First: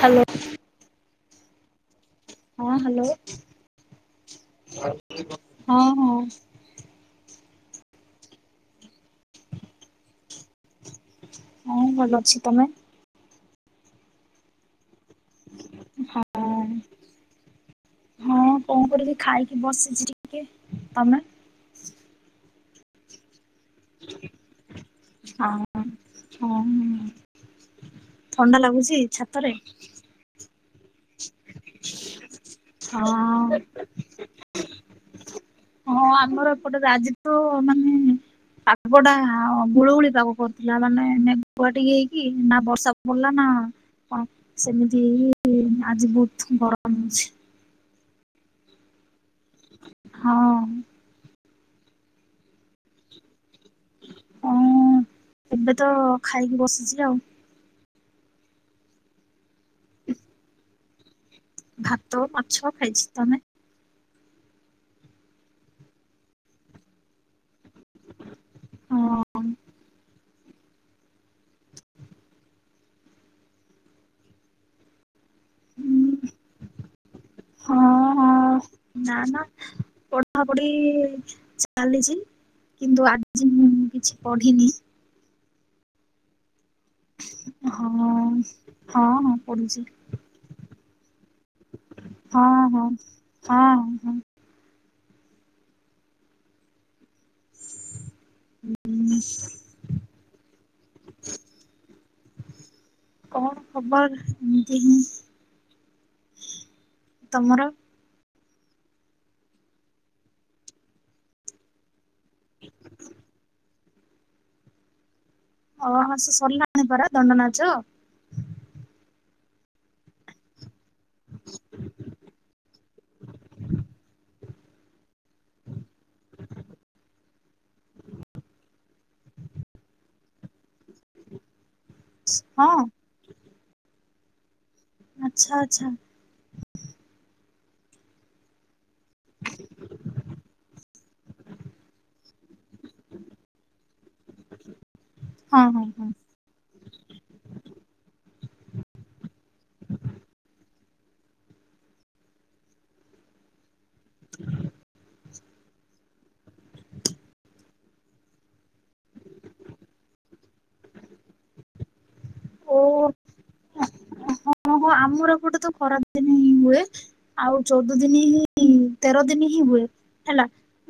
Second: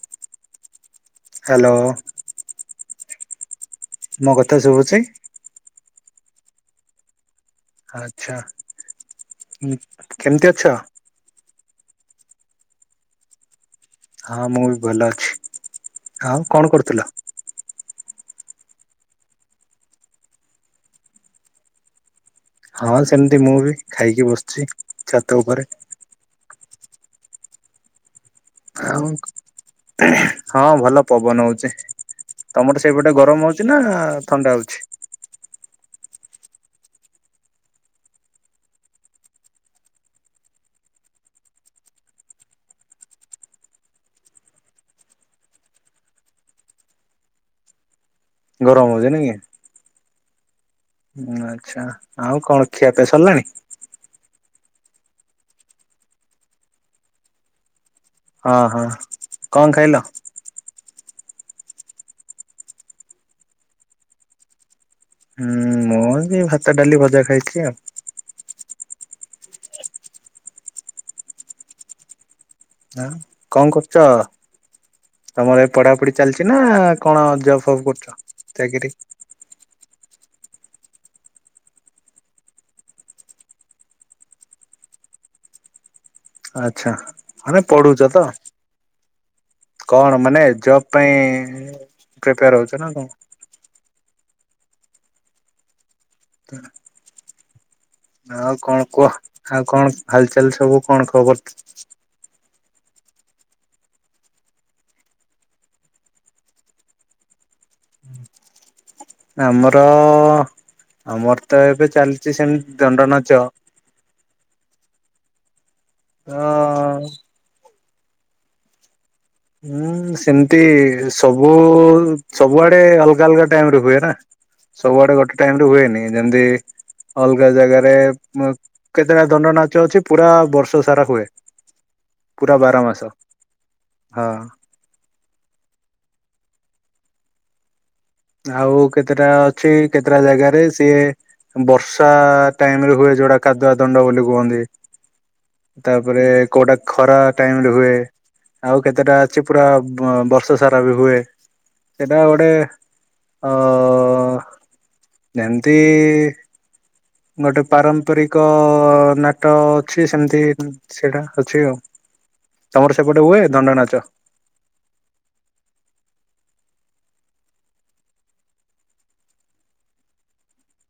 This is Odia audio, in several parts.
ହାଲୋ। ହ୍ୟାଲୋ। ହଁ ହ୍ୟାଲୋ। ମୋ କଥା ଶୁଭୁଚି? ହଁ ହଁ ଆଛା କେମିତି ଅଛ? ହଁ ଭଲ ଅଛି ତମେ? ହଁ ମୁଁ ବି ଭଲ ଅଛି ହଁ ଆଉ କଣ କରୁଥିଲ? କଣ କରିବି ଖାଇକି ବସିଛି ଟିକେ, ତମେ? ହଁ ସେମିତି ମୁଁ ବି ଖାଇକି ବସିଚି ଛାତ ହଁ ଉପରେ। [unintelligible] ଥଣ୍ଡା ଲାଗୁଚି ଆଉ ଛାତରେ? ହଁ ଭଲ ପବନ ହଉଛି ତମର ସେଇପଟେ ଗରମ ହଁ। ହଉଛି ନା ଥଣ୍ଡା ହଉଛି? ହଁ ଆମର ଏପଟେ ରାଜି ତ ମାନେ ପାଗ ଟା ଗୁଳୁଗୁଳି ପାଗ କରୁଥିଲା ମାନେ ମେଘୁଆ ଟିକେ ହେଇକି ନା ବର୍ଷା ପଡିଲା ନା- ହଁ ସେମିତିଇ ଆଜି ବହୁତ ଗରମ ହଉଛି। ଗରମ ହଉଛି ନ କି? ହଁ ହୁଁ ଆଚ୍ଛା ଆଉ କଣ ଖିଆ ପିଆ ସରିଲାଣି? ହଁ ଏବେ ତ ଖାଇକି ବସିଛି ଆଉ। ହଁ ହଁ କଣ ଖାଇଲ? ଭାତ ମାଛ ଖାଇଛି, ତମେ? ହୁଁ ମୁଁ ବି ଭାତ ଡାଲି ଭଜା ଖାଇଛି ଆଉ। ହଁ ଆଁ କଣ କରୁଛ? ତମର ଏ ପଢାପଢି ହଁ ଚାଲିଛି ନା କଣ ଜବ୍ ଫବ୍ କରୁଛ ଚାକିରି? ନା ନା ପଠାପଢି ଚାଲିଛି କିନ୍ତୁ ଆଜି ମୁଁ କିଛି ପଢିନି। ଆଚ୍ଛା ମାନେ ହଁ ପଢୁଛ ତ ହଁ ହଁ ପଢୁଛି କଣ? ମାନେ ଜବ୍ ପାଇଁ- ପ୍ରିପେୟାର ହଁ ହଉଛ ହଁ ନା କଣ? ହଁ ହଁ। [unintelligible] ଆଉ କଣ କୁହ ଆଉ କଣ ହାଲଚାଲ ସବୁ କଣ ଖବର? କଣ ଖବର ଏମିତି ହିଁ, ତମର? ଆମର ଆମର ତ ଏବେ ଚାଲିଛି ସେମତି ଦଣ୍ଡ ନାଚ। ଓ ହ ତ ସେ ସରିଲାଣି ପରା ଦଣ୍ଡନାଚ? ହୁଁ ସେମତି ସବୁ ସବୁଆଡେ ଅଲଗା ଅଲଗା ଟାଇମରେ ହୁଏ ନା। ସବୁଆଡେ ଗୋଟେ ଟାଇମରେ ହୁଏନି ଯେମତି ଅଲଗା ଜାଗାରେ- କେତେଟା ଦଣ୍ଡ ନାଚ ଅଛି ପୁରା ବର୍ଷ ସାରା ହୁଏ ପୁରା ହଁ ବାର ମାସ। ହଁ ଆଛା ଆଛା ଆଉ କେତେଟା ଅଛି କେତେଟା ଜାଗାରେ ସିଏ ବର୍ଷା ଟାଇମ ରେ ହୁଏ ଯୋଉଟା କାଦୁଆ ଦଣ୍ଡ ବୋଲି କୁହନ୍ତି। ହଁ ହଁ ହଁ ତାପରେ କୋଉଟା ଖରା ଟାଇମରେ ହୁଏ। ଆଉ କେତେଟା ଅଛି ପୁରା ବର୍ଷ ସାରା ବି ହୁଏ ସେଟା ଗୋଟେ ଅ ଯେମତି ଗୋଟେ ପାରମ୍ପରିକ ନାଟ ଅଛି ସେମିତି ସେଇଟା ଅଛି ଆଉ ତମର ସେପଟେ ହୁଏ ଦଣ୍ଡ ନାଚ? ଓଁ ହୋ ଆମର ଏପଟେ ତ ଖରା ଦିନ ହିଁ ହୁଏ। ଆଉ ଚଉଦ ଦିନ ହିଁ ତେର ଦିନ ହିଁ ହୁଏ ହେଲା।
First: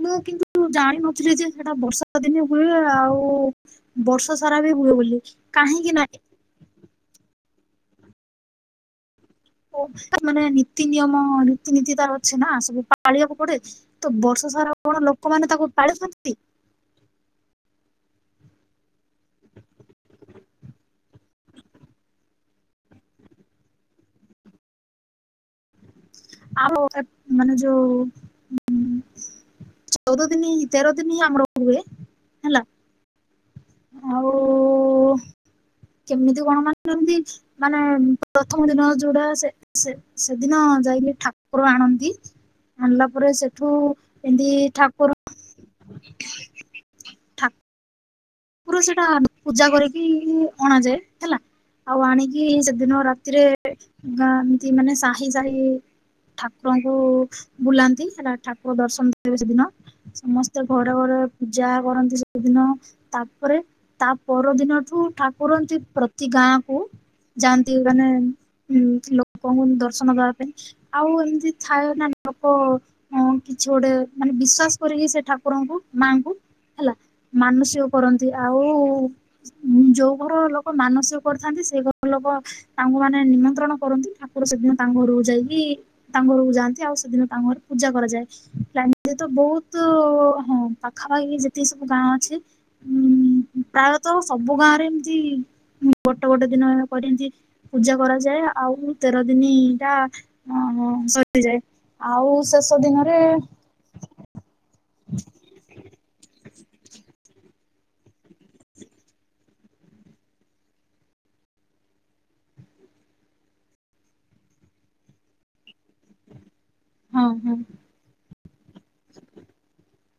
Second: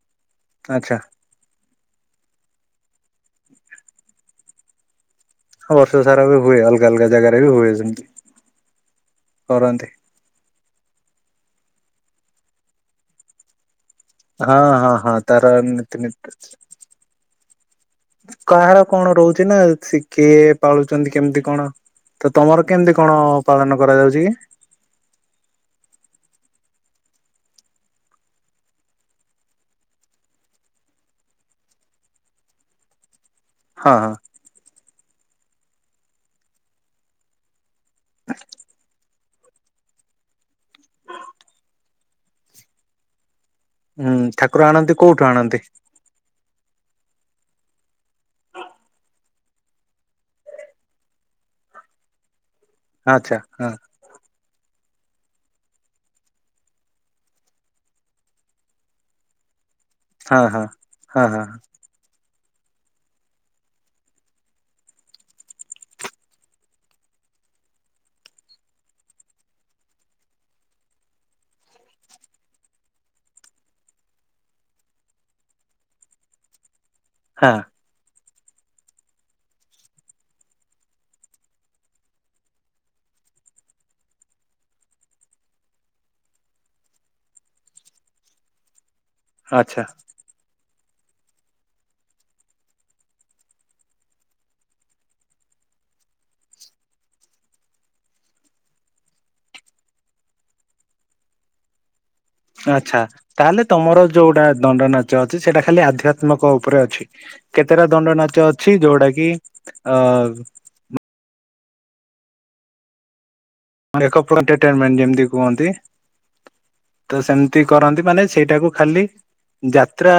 ମୁଁ କିନ୍ତୁ ମୁଁ ଆଚ୍ଛା ଜାଣିିନଥିଲି ଯେ ସେଟା ବର୍ଷା ଦିନେ ହୁଏ ଆଉ ବର୍ଷ ସାରା ବି ହୁଏ ବୋଲି। କାହିଁକି ବର୍ଷ ନା ସାରା ବି ହୁଏ ଅଲଗା ଅଲଗା ଜାଗାରେ ବି ହୁଏ ସେମିତି କରନ୍ତି। ମାନେ ନୀତି ନିୟମ ନୀତିରୀତି ତାର ଅଛି ନା ସବୁ ପାଳିବାକୁ ପଡେ? ତ ବର୍ଷ ହଁ ସାରା ହଁ କଣ ହଁ ତାର ଲୋକମାନେ ତାକୁ ନୀତି ପାଳିଥାନ୍ତି? [unintelligible] କାହାର କଣ ରହୁଛି ନା ସେ କିଏ ପାଳୁଛନ୍ତି କେମିତି କଣ? ତ ତମର କେମିତି କଣ ପାଳନ କରାଯାଉଛି କି? ଆଉ ମାନେ ଯୋଉ ଚଉଦ ଦିନ ହିଁ ତେର ଦିନ ହିଁ ଆମର ହୁଏ ହେଲା। ହଁ ହଁ। ଓ କେମିତି କଣ ମାନନ୍ତି? ମାନେ ପ୍ରଥମ ଦିନ ଯୋଉଡା ସେ ସେ ସେଦିନ ଯାଇକି ଠାକୁର ଆଣନ୍ତି ଆଣିଲା ପରେ ସେ ହୁଁ ଠାକୁର ଆଣନ୍ତି କୋଉଠୁ ଆଣନ୍ତି? ପୁରା ସେଇଟା ପୂଜା କରିକି ଅଣାଯାଏ ହେଲା ଆଉ ଆଣିକି ଦିନ ଆଚ୍ଛା ରାତିରେ ହଁ ଏମିତି ମାନେ ସାହି ସାହି ଠାକୁରଙ୍କୁ ବୁଲାନ୍ତି ହେଲା ଠାକୁର ଦର୍ଶନ ଦେବେ ସେଦିନ। ହଁ ହଁ ସମସ୍ତେ ଘରେ ଘରେ ହଁ ହଁ ପୂଜା କରନ୍ତି ସେଏଦିନ। ତାପରେ ତା ପରଦିନଠୁ ଠାକୁରନ୍ତି ପ୍ରତି ଗାଁ କୁ ଯାଆନ୍ତି ମାନେ ଉ ଲୋକଙ୍କୁ ଦର୍ଶନ ଦବା ପାଇଁ। ଆଉ ଏମିତି ଥାଏ ମନେ ପକ ହଁ କିଛି ଗୋଟେ ମାନେ ବିଶ୍ୱାସ କରିକି ସେ ଠାକୁରଙ୍କୁ ମାଙ୍କୁ ହେଲା ହଁ ମାନସିକ କରନ୍ତି ଆଉ ଯୋଉ ଘର ଲୋକ ମାନସିକ କରିଥାନ୍ତି ସେ ଘର ଲୋକ ତାଙ୍କୁ ମାନେ ସେଦିନ ନିମନ୍ତ୍ରଣ କରନ୍ତି ଠାକୁର ସେଦିନ ତାଙ୍କ ଘରକୁ ଯାଇକି ତାଙ୍କ ଘରକୁ ଯାଆନ୍ତି ଆଉ ସେଦିନ ତାଙ୍କ ଘର ପୂଜା କରାଯାଏ ଏ ତ ଆଚ୍ଛା ବହୁତୁ ହଁ ପାଖାପାଖି ଯେତିକି ସବୁ ଗାଁ ଅଛି [unintelligible] ଉଁ ପ୍ରାୟତଃ ସବୁ ଗାଁରେ ଏମତି ଗୋଟେ ଗୋଟେ ଦିନ କରିନ୍ତି ପୂଜା କରାଯାଏ ଆଉ ତେର ଦିନଟା ସରିଯାଏ। ଆଉ ଶେଷ ଆଚ୍ଛା ଦିନରେ ତାହେଲେ ତମର ଯୋଉଟା ଦଣ୍ଡ ନାଚ ଅଛି ସେଇଟା ଖାଲି ଆଧ୍ୟାତ୍ମିକ ଉପରେ ଅଛି। କେତେଟା ଦଣ୍ଡ ନାଚ ଅଛି ଯୋଉଟା କି ଅ ଯେମତି କୁହନ୍ତି ତ ହଁ ହଁ ସେମିତି କରନ୍ତି ମାନେ ସେଇଟାକୁ ଖାଲି ଯାତ୍ରା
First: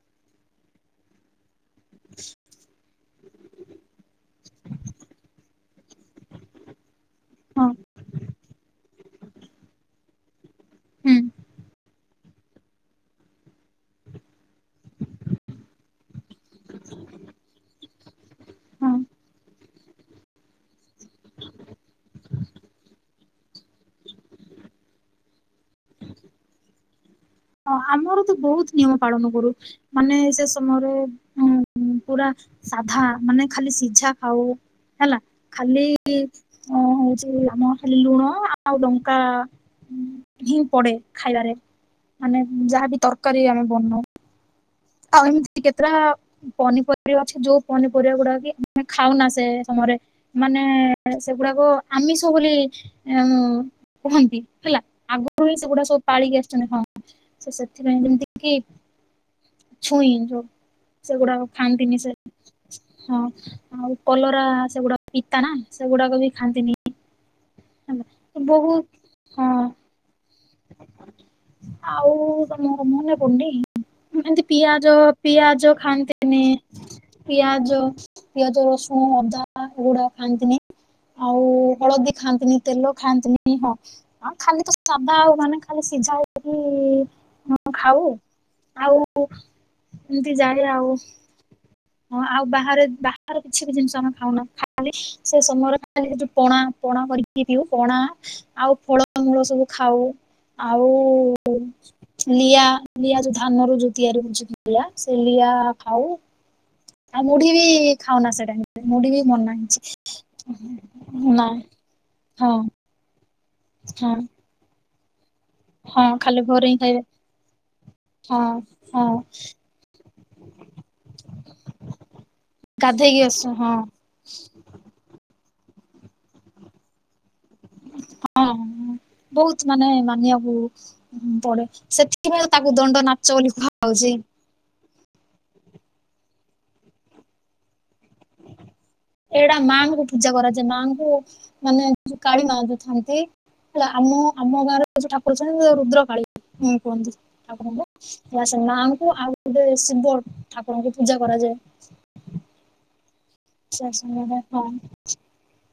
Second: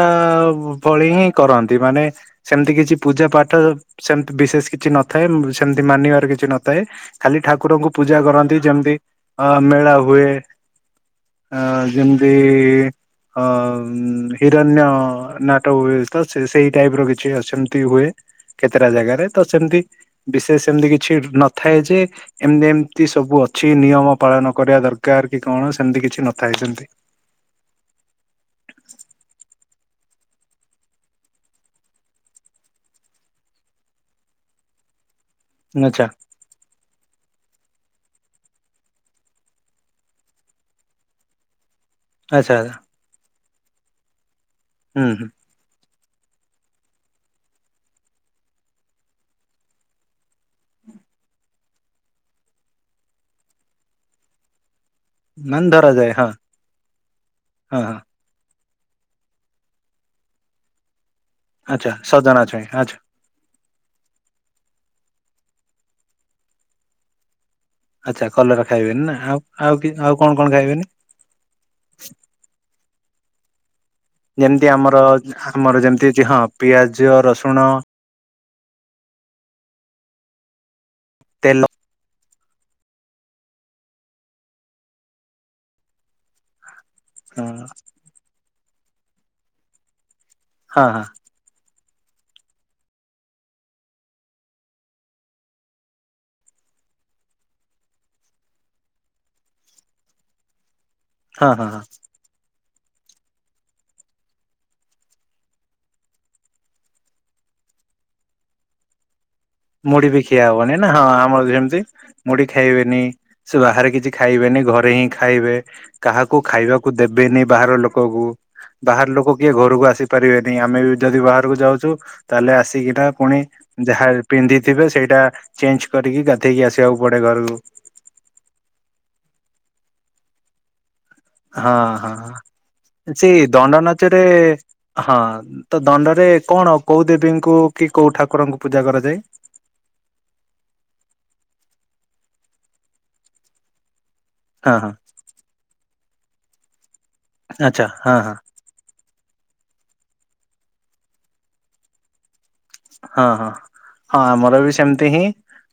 ଭଳି ହିଁ କରନ୍ତି ମାନେ ସେମିତି କିଛି ପୂଜା ପାଠ ସେମତି ବିଶେଷ କିଛି ନଥାଏ ସେମତି ମାନିବାର କିଛି ନଥାଏ ଖାଲି ହଁ ଠାକୁରଙ୍କୁ ପୂଜା କରନ୍ତି ଯେମିତି ଅ ମେଳା ହୁଏ ହୁଁ ଯେମ ଅ ହିରଣ୍ୟ ନାଟକ ହୁଏ। ତ ସେ ସେଇ ଟାଇପ ର କିଛି ସେମିତି ହୁଏ କେତେଟା ହଁ। ଜାଗାରେ ତ ସେମିତି ତ ବିଶେଷ ସେମିତି କିଛି ନଥାଏ ଯେ ଏମତି ଏମ ଏତି ସବୁ ଅଛି ନିୟମ ପାଳନ କରିବା ଦରକାର କି କଣ ସେମିତି କିଛି ନଥାଇ ସେମତି ହଁ ଆମର ତ ବହୁତ ନିୟମ ପାଳନ କରୁ ମାନେ ସେ ସମୟରେ ଉ ପୁରା ସାଧା ମାନେ ଖାଲି ସିଝା ଖାଉ ହେଲା ଖାଲି ଆଚ୍ଛା ଓଁ ହଉଛି ଆମ ଖାଲି ଲୁଣ ଆଉ ଲଙ୍କା। ହିଁ ପଡେ ଖାଇବାରେ ମାନେ ଆଚ୍ଛା ଯାହାବି ତରକାରୀ ଆମେ ବନଉ। ହୁଁ ହୁଁ ଆଉ ଏମିତି କେତେ ଟା ପନିପରିବା ଅ ଯୋଉ ପନିପରିବା ଗୁଡା କି ଆମେ ଖାଉନା ସେ ସମୟରେ ମାନେ ସେଗୁଡାକ ଆମିଷ ବୋଲି ଉ କୁହନ୍ତି ହେଲା। ଆଗରୁ ହିଁ ମାନେ ସେଗୁଡା ସବୁ ଧରାଯାଏ ହଁ ପାଳିକି ଆସିଛନ୍ତି ହଁ ସେ ହଁ ହଁ ସେଥିପାଇଁ ଯେମିତି କି ଛୁଇଁ ଯୋଉ ସେଗୁଡା ଆଚ୍ଛା ଖାଆନ୍ତିନି ସେ ସଜନା ଛୁଇଁ ଆଚ୍ଛା। ହଁ। ଆଉ ପଲରା ସେଗୁଡା ପିତା ନା ସେଗୁଡାକ ବି ଖାଆନ୍ତିନି। ହେଲା ଆଚ୍ଛା କଲରା ବହୁତ ଖାଇବେନି ନା ଆଉ ହଁ ଆଉ ଆଉ କଣ କଣ ଖାଇବେନି? ଆଉ ତମର ମନେ ପଡୁନି? ଏତି ଯେମିତି ପିଆଜ ଆମର ପିଆଜ ଆମର ଯେମିତି ଅଛି ଖାଆନ୍ତିନି ହଁ ପିଆଜ ରସୁଣ ପିଆଜ। ପିଆଜ, ରସୁଣ, ଅଦା ଏଗୁଡା ଖାଆନ୍ତିନି ଆଉ ତେଲ ହଳଦୀ ଖାଆନ୍ତିନି। ତେଲ ଖାଆନ୍ତିନି ହଁ ଖାଲି ତ ସାଦା ଆଉ ମାନେ ଖାଲି ସିଝା ହେକି ହଁ ଖାଉ ଆଉ ଏମିତି ଜାଣ ହଁ ଆଉ ହଁ ହଁ ଆଉ ବାହାରେ ବାହହାର କିଛି ବି ଜିନିଷ ଆମେ ଖାଉନା ଖାଲି ସେ ସମୟ ଉ ପଣା ପଣା କରିକି ପିଉ ପଣା ଆଉ ଫଳମୂଳ ସବୁ ଖାଉ ଆଉ ହଁ ହଁ ଲିଆ ଲିଆ ଯୋଉ ଧାନ ର ଯୋଉ ତିଆରି ହଉଛି ଲିଆ ସେ ଲିଆ ଖାଉ ଆଉ ମୁଢି ବି ଖାଉନା ସେଟାଇ ମୁଢି ବି ମନ ନାହିଁ। ମୁଢି ବି ଖିଆ ହବନି ନା ହଁ ଆମର ଯେମିତି ମୁଢି ହଁ ଖାଇବେନି ସେ ବାହାରେ ହଁ କିଛି ଖାଇବେନି ଘରେ ହିଁ ଖାଇବେ। ହଁ କାହାକୁ ଖାଲି ଘରେ ହିଁ ଖାଇବାକୁ ଖାଇବେ ଦେବେନି ବାହାର ଲୋକକୁ। ହଁ ହଁ ବାହାର ଲୋକ କିଏ ଘରକୁ ଆସି ପାରିବେନି ଆମେ ବି ଯଦି ବାହାରକୁ ଯାଉଛୁ ତାହେଲେ ଆସିକିନା ଗାଧେଇକି ପୁଣି ଆସୁ ହଁ ଯାହା ପିନ୍ଧିଥିବେ ସେଇଟା ଚେଞ୍ଜ କରିକି ଗାଧେଇକି ଆସିବାକୁ ପଡେ ଘରକୁ ହଁ ବହୁତ ମାନେ ମାନିବାକୁ ହ ପଡେ ହଁ ହଁ ସେଥିପାଇଁ ତାକୁ ଦଣ୍ଡ ସେ ନାଚ ବୋଲି ଦଣ୍ଡ କୁହାଯାଉଛି। ନାଚରେ ହଁ ତ ଦଣ୍ଡରେ କଣ କୋଉ ଦେବୀଙ୍କୁ କି କୋଉ ଠାକୁରଙ୍କୁ ପୂଜା କରାଯାଏ? ଏଇଟା ମାଙ୍କୁ ପୂଜା କରାଯାଏ ମାଙ୍କୁ ମାନେ ଯ କାଳିୀ ମା ଯଥାନ୍ତି। ହେଲା ଆମ ଆମ ହଁ ଗାଁରେ ହଁ ଯୋଉ ଠାକୁର ଅଛନ୍ତି ରୁଦ୍ରକାାଳୀ କୁହନ୍ତି ଆଚ୍ଛା ହଁ ହଁ ଠାକୁରଙ୍କୁ। ସେ ମାଆଙ୍କୁ ଆଉ ଗୋଟେ ଶିବ ଠାକୁରଙ୍କୁ ପୂଜା କରାଯାଏ। ହଁ ହଁ। ହଁ ଆମର ବି ସେମିତି ହିଁ [unintelligible]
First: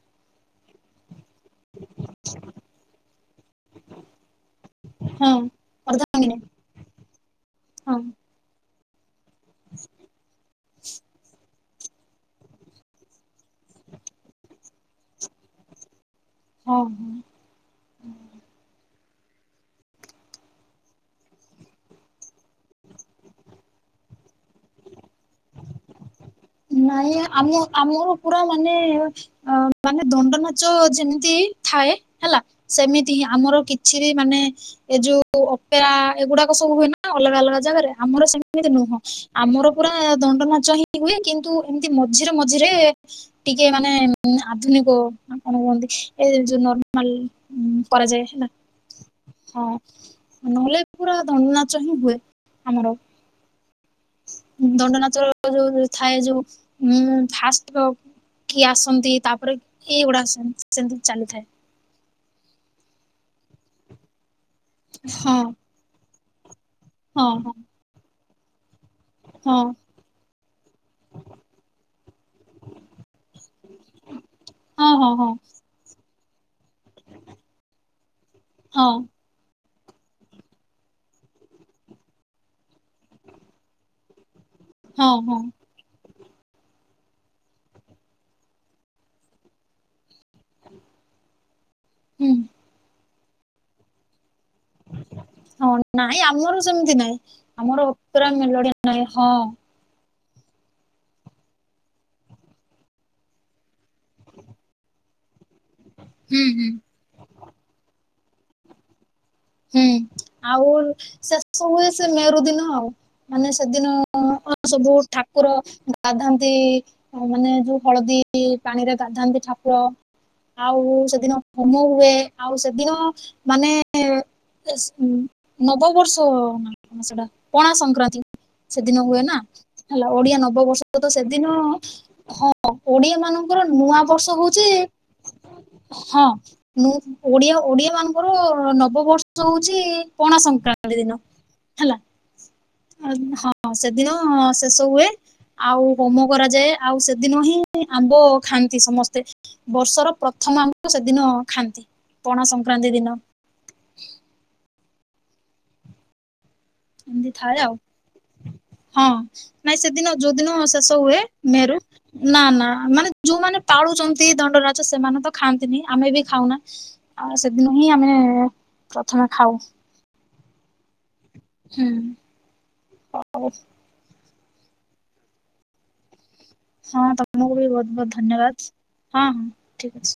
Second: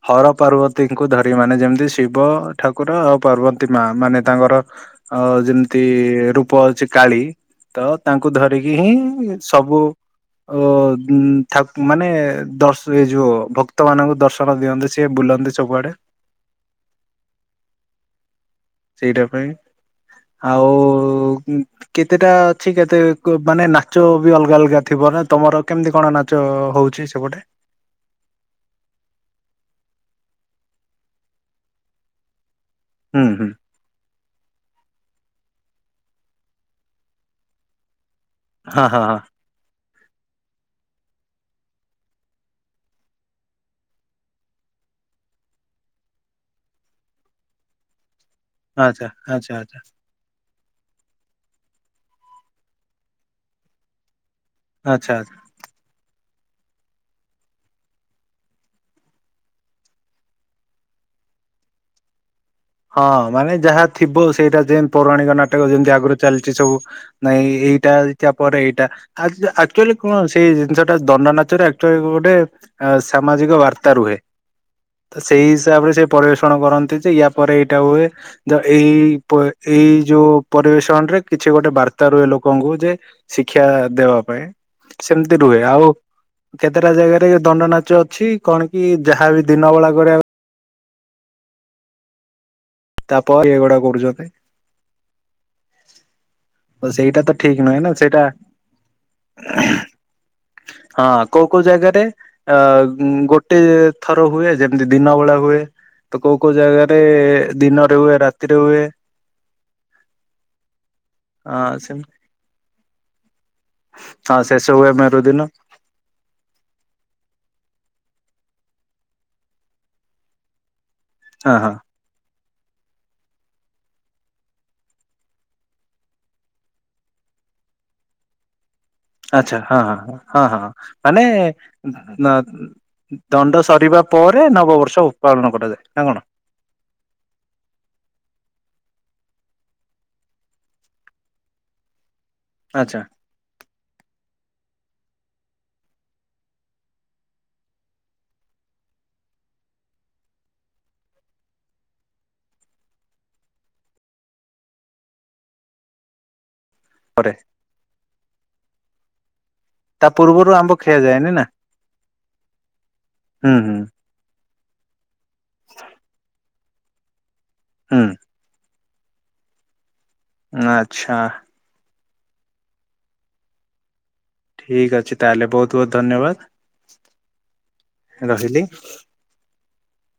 ହର ପାର୍ବତ ଙ୍କୁ ଧରି ମାନେ ଯେମିତି ଶିବ ଠାକୁର ଆଉ ପାର୍ବତୀ ମା ମାନେ ତାଙ୍କର ଅ ହଁ ଯେମିତି ଅର୍ଦ୍ଧାଙ୍ଗିନୀ ରୂପ ଅଛି କାଳୀ ତ ହଁ ତାଙ୍କ କୁ ଧରିକି ହିଁ ସବୁ ମାନେ ଦର୍ ଏଇ ଯୋଉ ଭକ୍ତ ମାନଙ୍କୁ ଦର୍ଶନ ଦିଅନ୍ତି ସିଏ ବୁଲନ୍ତି ସବୁଆଡେ ହଁ। ସେଇଟା ପାଇଁ ଆଉ କେତେଟା ଅଛି କେତେ ମାନେ ନାଚ ବି ଅଲଗା ଅଲଗା ଥିବ ନା ତମର କେମିତି କଣ ନାଚ ହଉଛି ନାଇଁ ସେପଟେ ଆମେ ଆମର ପୁରା ମାନେ ଅ ମାନେ ଦଣ୍ଡ ନାଚ ଯେମିତି ଥାଏ ହେଲା ସେମିତି ହିଁ ହୁଁ ହୁଁ ଆମର ଛି ମାନେ ଏ ଯୋଉ ଅପେରା ଏଗୁଡାକ ସବୁ ହୁଏ ନା ଅଲଗା ଅଲଗା ଜାଗାରେ ଆମର ସେ ଏମତି ହଁ ନୁହଁ ହଁ ହଁ ଆମର ପୁରା ଦଣ୍ଡ ନାଚ ହିଁ ହୁଏ କିନ୍ତୁ ଏମିତି ମଝିରେ ମଝିରେ ଟିକେ ମାନେ ଆଧୁନିକ କଣ କୁହନ୍ତି ଏ ଯୋଉ ନର୍ମାଲ ହୁଁ ପ ଯାଇସେ ଆଚ୍ଛା ଆଚ୍ଛା ହଁ ଆଚ୍ଛା ନହେଲେ ପୁରା ଦଣ୍ଡ ନାଚ ହିଁ ହୁଏ ଆମର। ଦଣ୍ଡ ଆଚ୍ଛା ନାଚ ଯୋଉ ଥାଏ ଯୋଉ ଉଁ ଫାଷ୍ଟ କିଏ ଆସନ୍ତି ତାପରେ ଏଇଗୁଡା ସେମତି ଚାଲିଥାଏ। ହଁ ମାନେ ଯାହା ଥିବ ସେଇଟା ଯେ ପୌରାଣିକ ହଁ ନାଟକ ଯେମତି ଆଗରୁ ଚାଲିଛି ସବୁ ହଁ ନାଇଁ ଏଇ ଏଇଟାଇ ପରେ ଏଇଟା ଆ ହଁ ଆଚୁଆଲି କଣ ସେଇ ଜିନିଷଟା ଦଣ୍ଡ ନାଚରେଚୁଆ ଗୋଟେ ଅ ସାମାଜିକ ବାର୍ତ୍ତା ରୁହେ ହଁ ହଁ ତ ହଁ ସେଇ ସେିସାବରେ ସେ ପରିବେଷଣ କରନ୍ତି ଯେ ୟା ପରେ ଏଇଟା ହୁଏ ଯେ ହଁ ଏଇ ଏଇ ଯୋଉ ପରିବେଷଣ ରେ କିଛି ଗୋଟେ ବାର୍ତ୍ତା ରୁହେ ଲୋକଙ୍କୁ ଯେ ଶିକ୍ଷା ଦେବା ପାଇଁ ହଁ ହଁ ସେମିତି ରୁହେ ଆଉ କେତେଟା ଜାଗାରେ ଦଣ୍ଡ ନାଚ ଅଛି କଣ କି ଯାହାବି ଦିନ ବେଳା କରିବା [inaudible] ତାପ ଏଗୁଡା କରୁଛନ୍ତି। ହଁ ନାଇଁ ଆମର ତ ସେମିତି ନାଇଁ ସେଇଟା ତ ଠିକ ନୁହେଁ ଆମର ନା ସେଇଟା ଅତୁରା ମେଲଡିଆ ନାଇଁ ହଁ। ହଁ କୋଉ କୋଉ ଜାଗାରେ? ଅ ଗୋଟେ ଥର ହୁଏ, ଯେମିତି ଦିନ ବେଳେ ହୁଏ। ତ କୋଉ ହୁଁ କୋଉ ହୁଁ। ଜାଗାରେ ଦିନରେ ହୁଏ, ରାତିରେ ହୁଏ। ହୁଁ ଆଉ ଶେଷ ହଁ ହୁଏ, ସେ ସେମତି ମେରୁ ଦିନ ଆଉ ମାନେ ସେଦିନ ହଁ ଶେଷ ହୁଏ ସବୁ ମେରୁ ଦିନ ଠାକୁର ଗାଧାନ୍ତି, ମାନେ ଯୋଉ ହଳଦୀ ପାଣିରେ ଗାଧାନ୍ତି ଠାକୁର ଆଉ ସେଦିନ ହଁ ହଁ ହୋମ ହୁଏ, ଆଉ ସେଦିନ ମାନେ ନବବର୍ଷ ସେଟା ପଣା ସଂକ୍ରାନ୍ତି। ସେଦିନ ହୁଏ ନା, ଆଚ୍ଛା ହଁ ହେଲା, ହଁ ଓଡିଆ ହଁ ହଁ ନବବର୍ଷ ତ ମାନେ ସେଦିନ ଖ ଓଡିଆ ଦଣ୍ଡ ମାନଙ୍କର ନୂଆ ସରିବା ବର୍ଷ ପରେ ହଉଛି, ନବବର୍ଷ ପାଳନ କରାଯାଏ ନା କଣ ହଁ ମୁଁ ଓଡିଆ ଓଡିଆ ମାନଙ୍କର ନବବର୍ଷ ହଉଛି ପଣା ସଂକ୍ରାନ୍ତି ଦିନ, ହେଲା। ଆଛା। ହଁ ସେଦିନ ଶେଷ ହୁଏ। ଆଉ ହୋମ କରାଯାଏ ଆଉ ସେଦିନ ହିଁ ଆମ୍ବ ଖାଆନ୍ତି ସମସ୍ତେ। ବର୍ଷର ପ୍ରଥମ ଆମ୍ବ ସେଦିନ ଖାଆନ୍ତି, ପଣା ସଂକ୍ରାନ୍ତି ଦିନ। ଏମିତି ପରେ ଥାଏ ଆଉ, ହଁ। ନାଇଁ ତା ସେଦିନ, ପୂର୍ବରୁ ଯୋଉଦିନ ଆମ୍ବ ଶେଷ ହୁଏ ଖିଆଯାଏନି ନା ମେରୁ ନା ନା ମାନେ ହୁଁ ଯୋଉମାନେ ହୁଁ ପାଳୁଛନ୍ତି ଦଣ୍ଡରା ସେମାନେ ତ ଖାଆନ୍ତିନି, ଆମେ ବି ଖାଉନା ଆଉ ସେଦିନ ହିଁ ହୁଁ ଆମେ ପ୍ରଥମେ ଖାଉ। ଆଛା। ହୁଁ ଠିକ୍ ଅଛି ତାହେଲେ, ବହୁତ ବହୁତ ଧନ୍ୟବାଦ। ହଁ ତମକୁ ବି ବହୁତ ବହୁତ ରହିଲି। ଧନ୍ୟବାଦ, ହଁ ହଁ ଠିକ ଅଛି।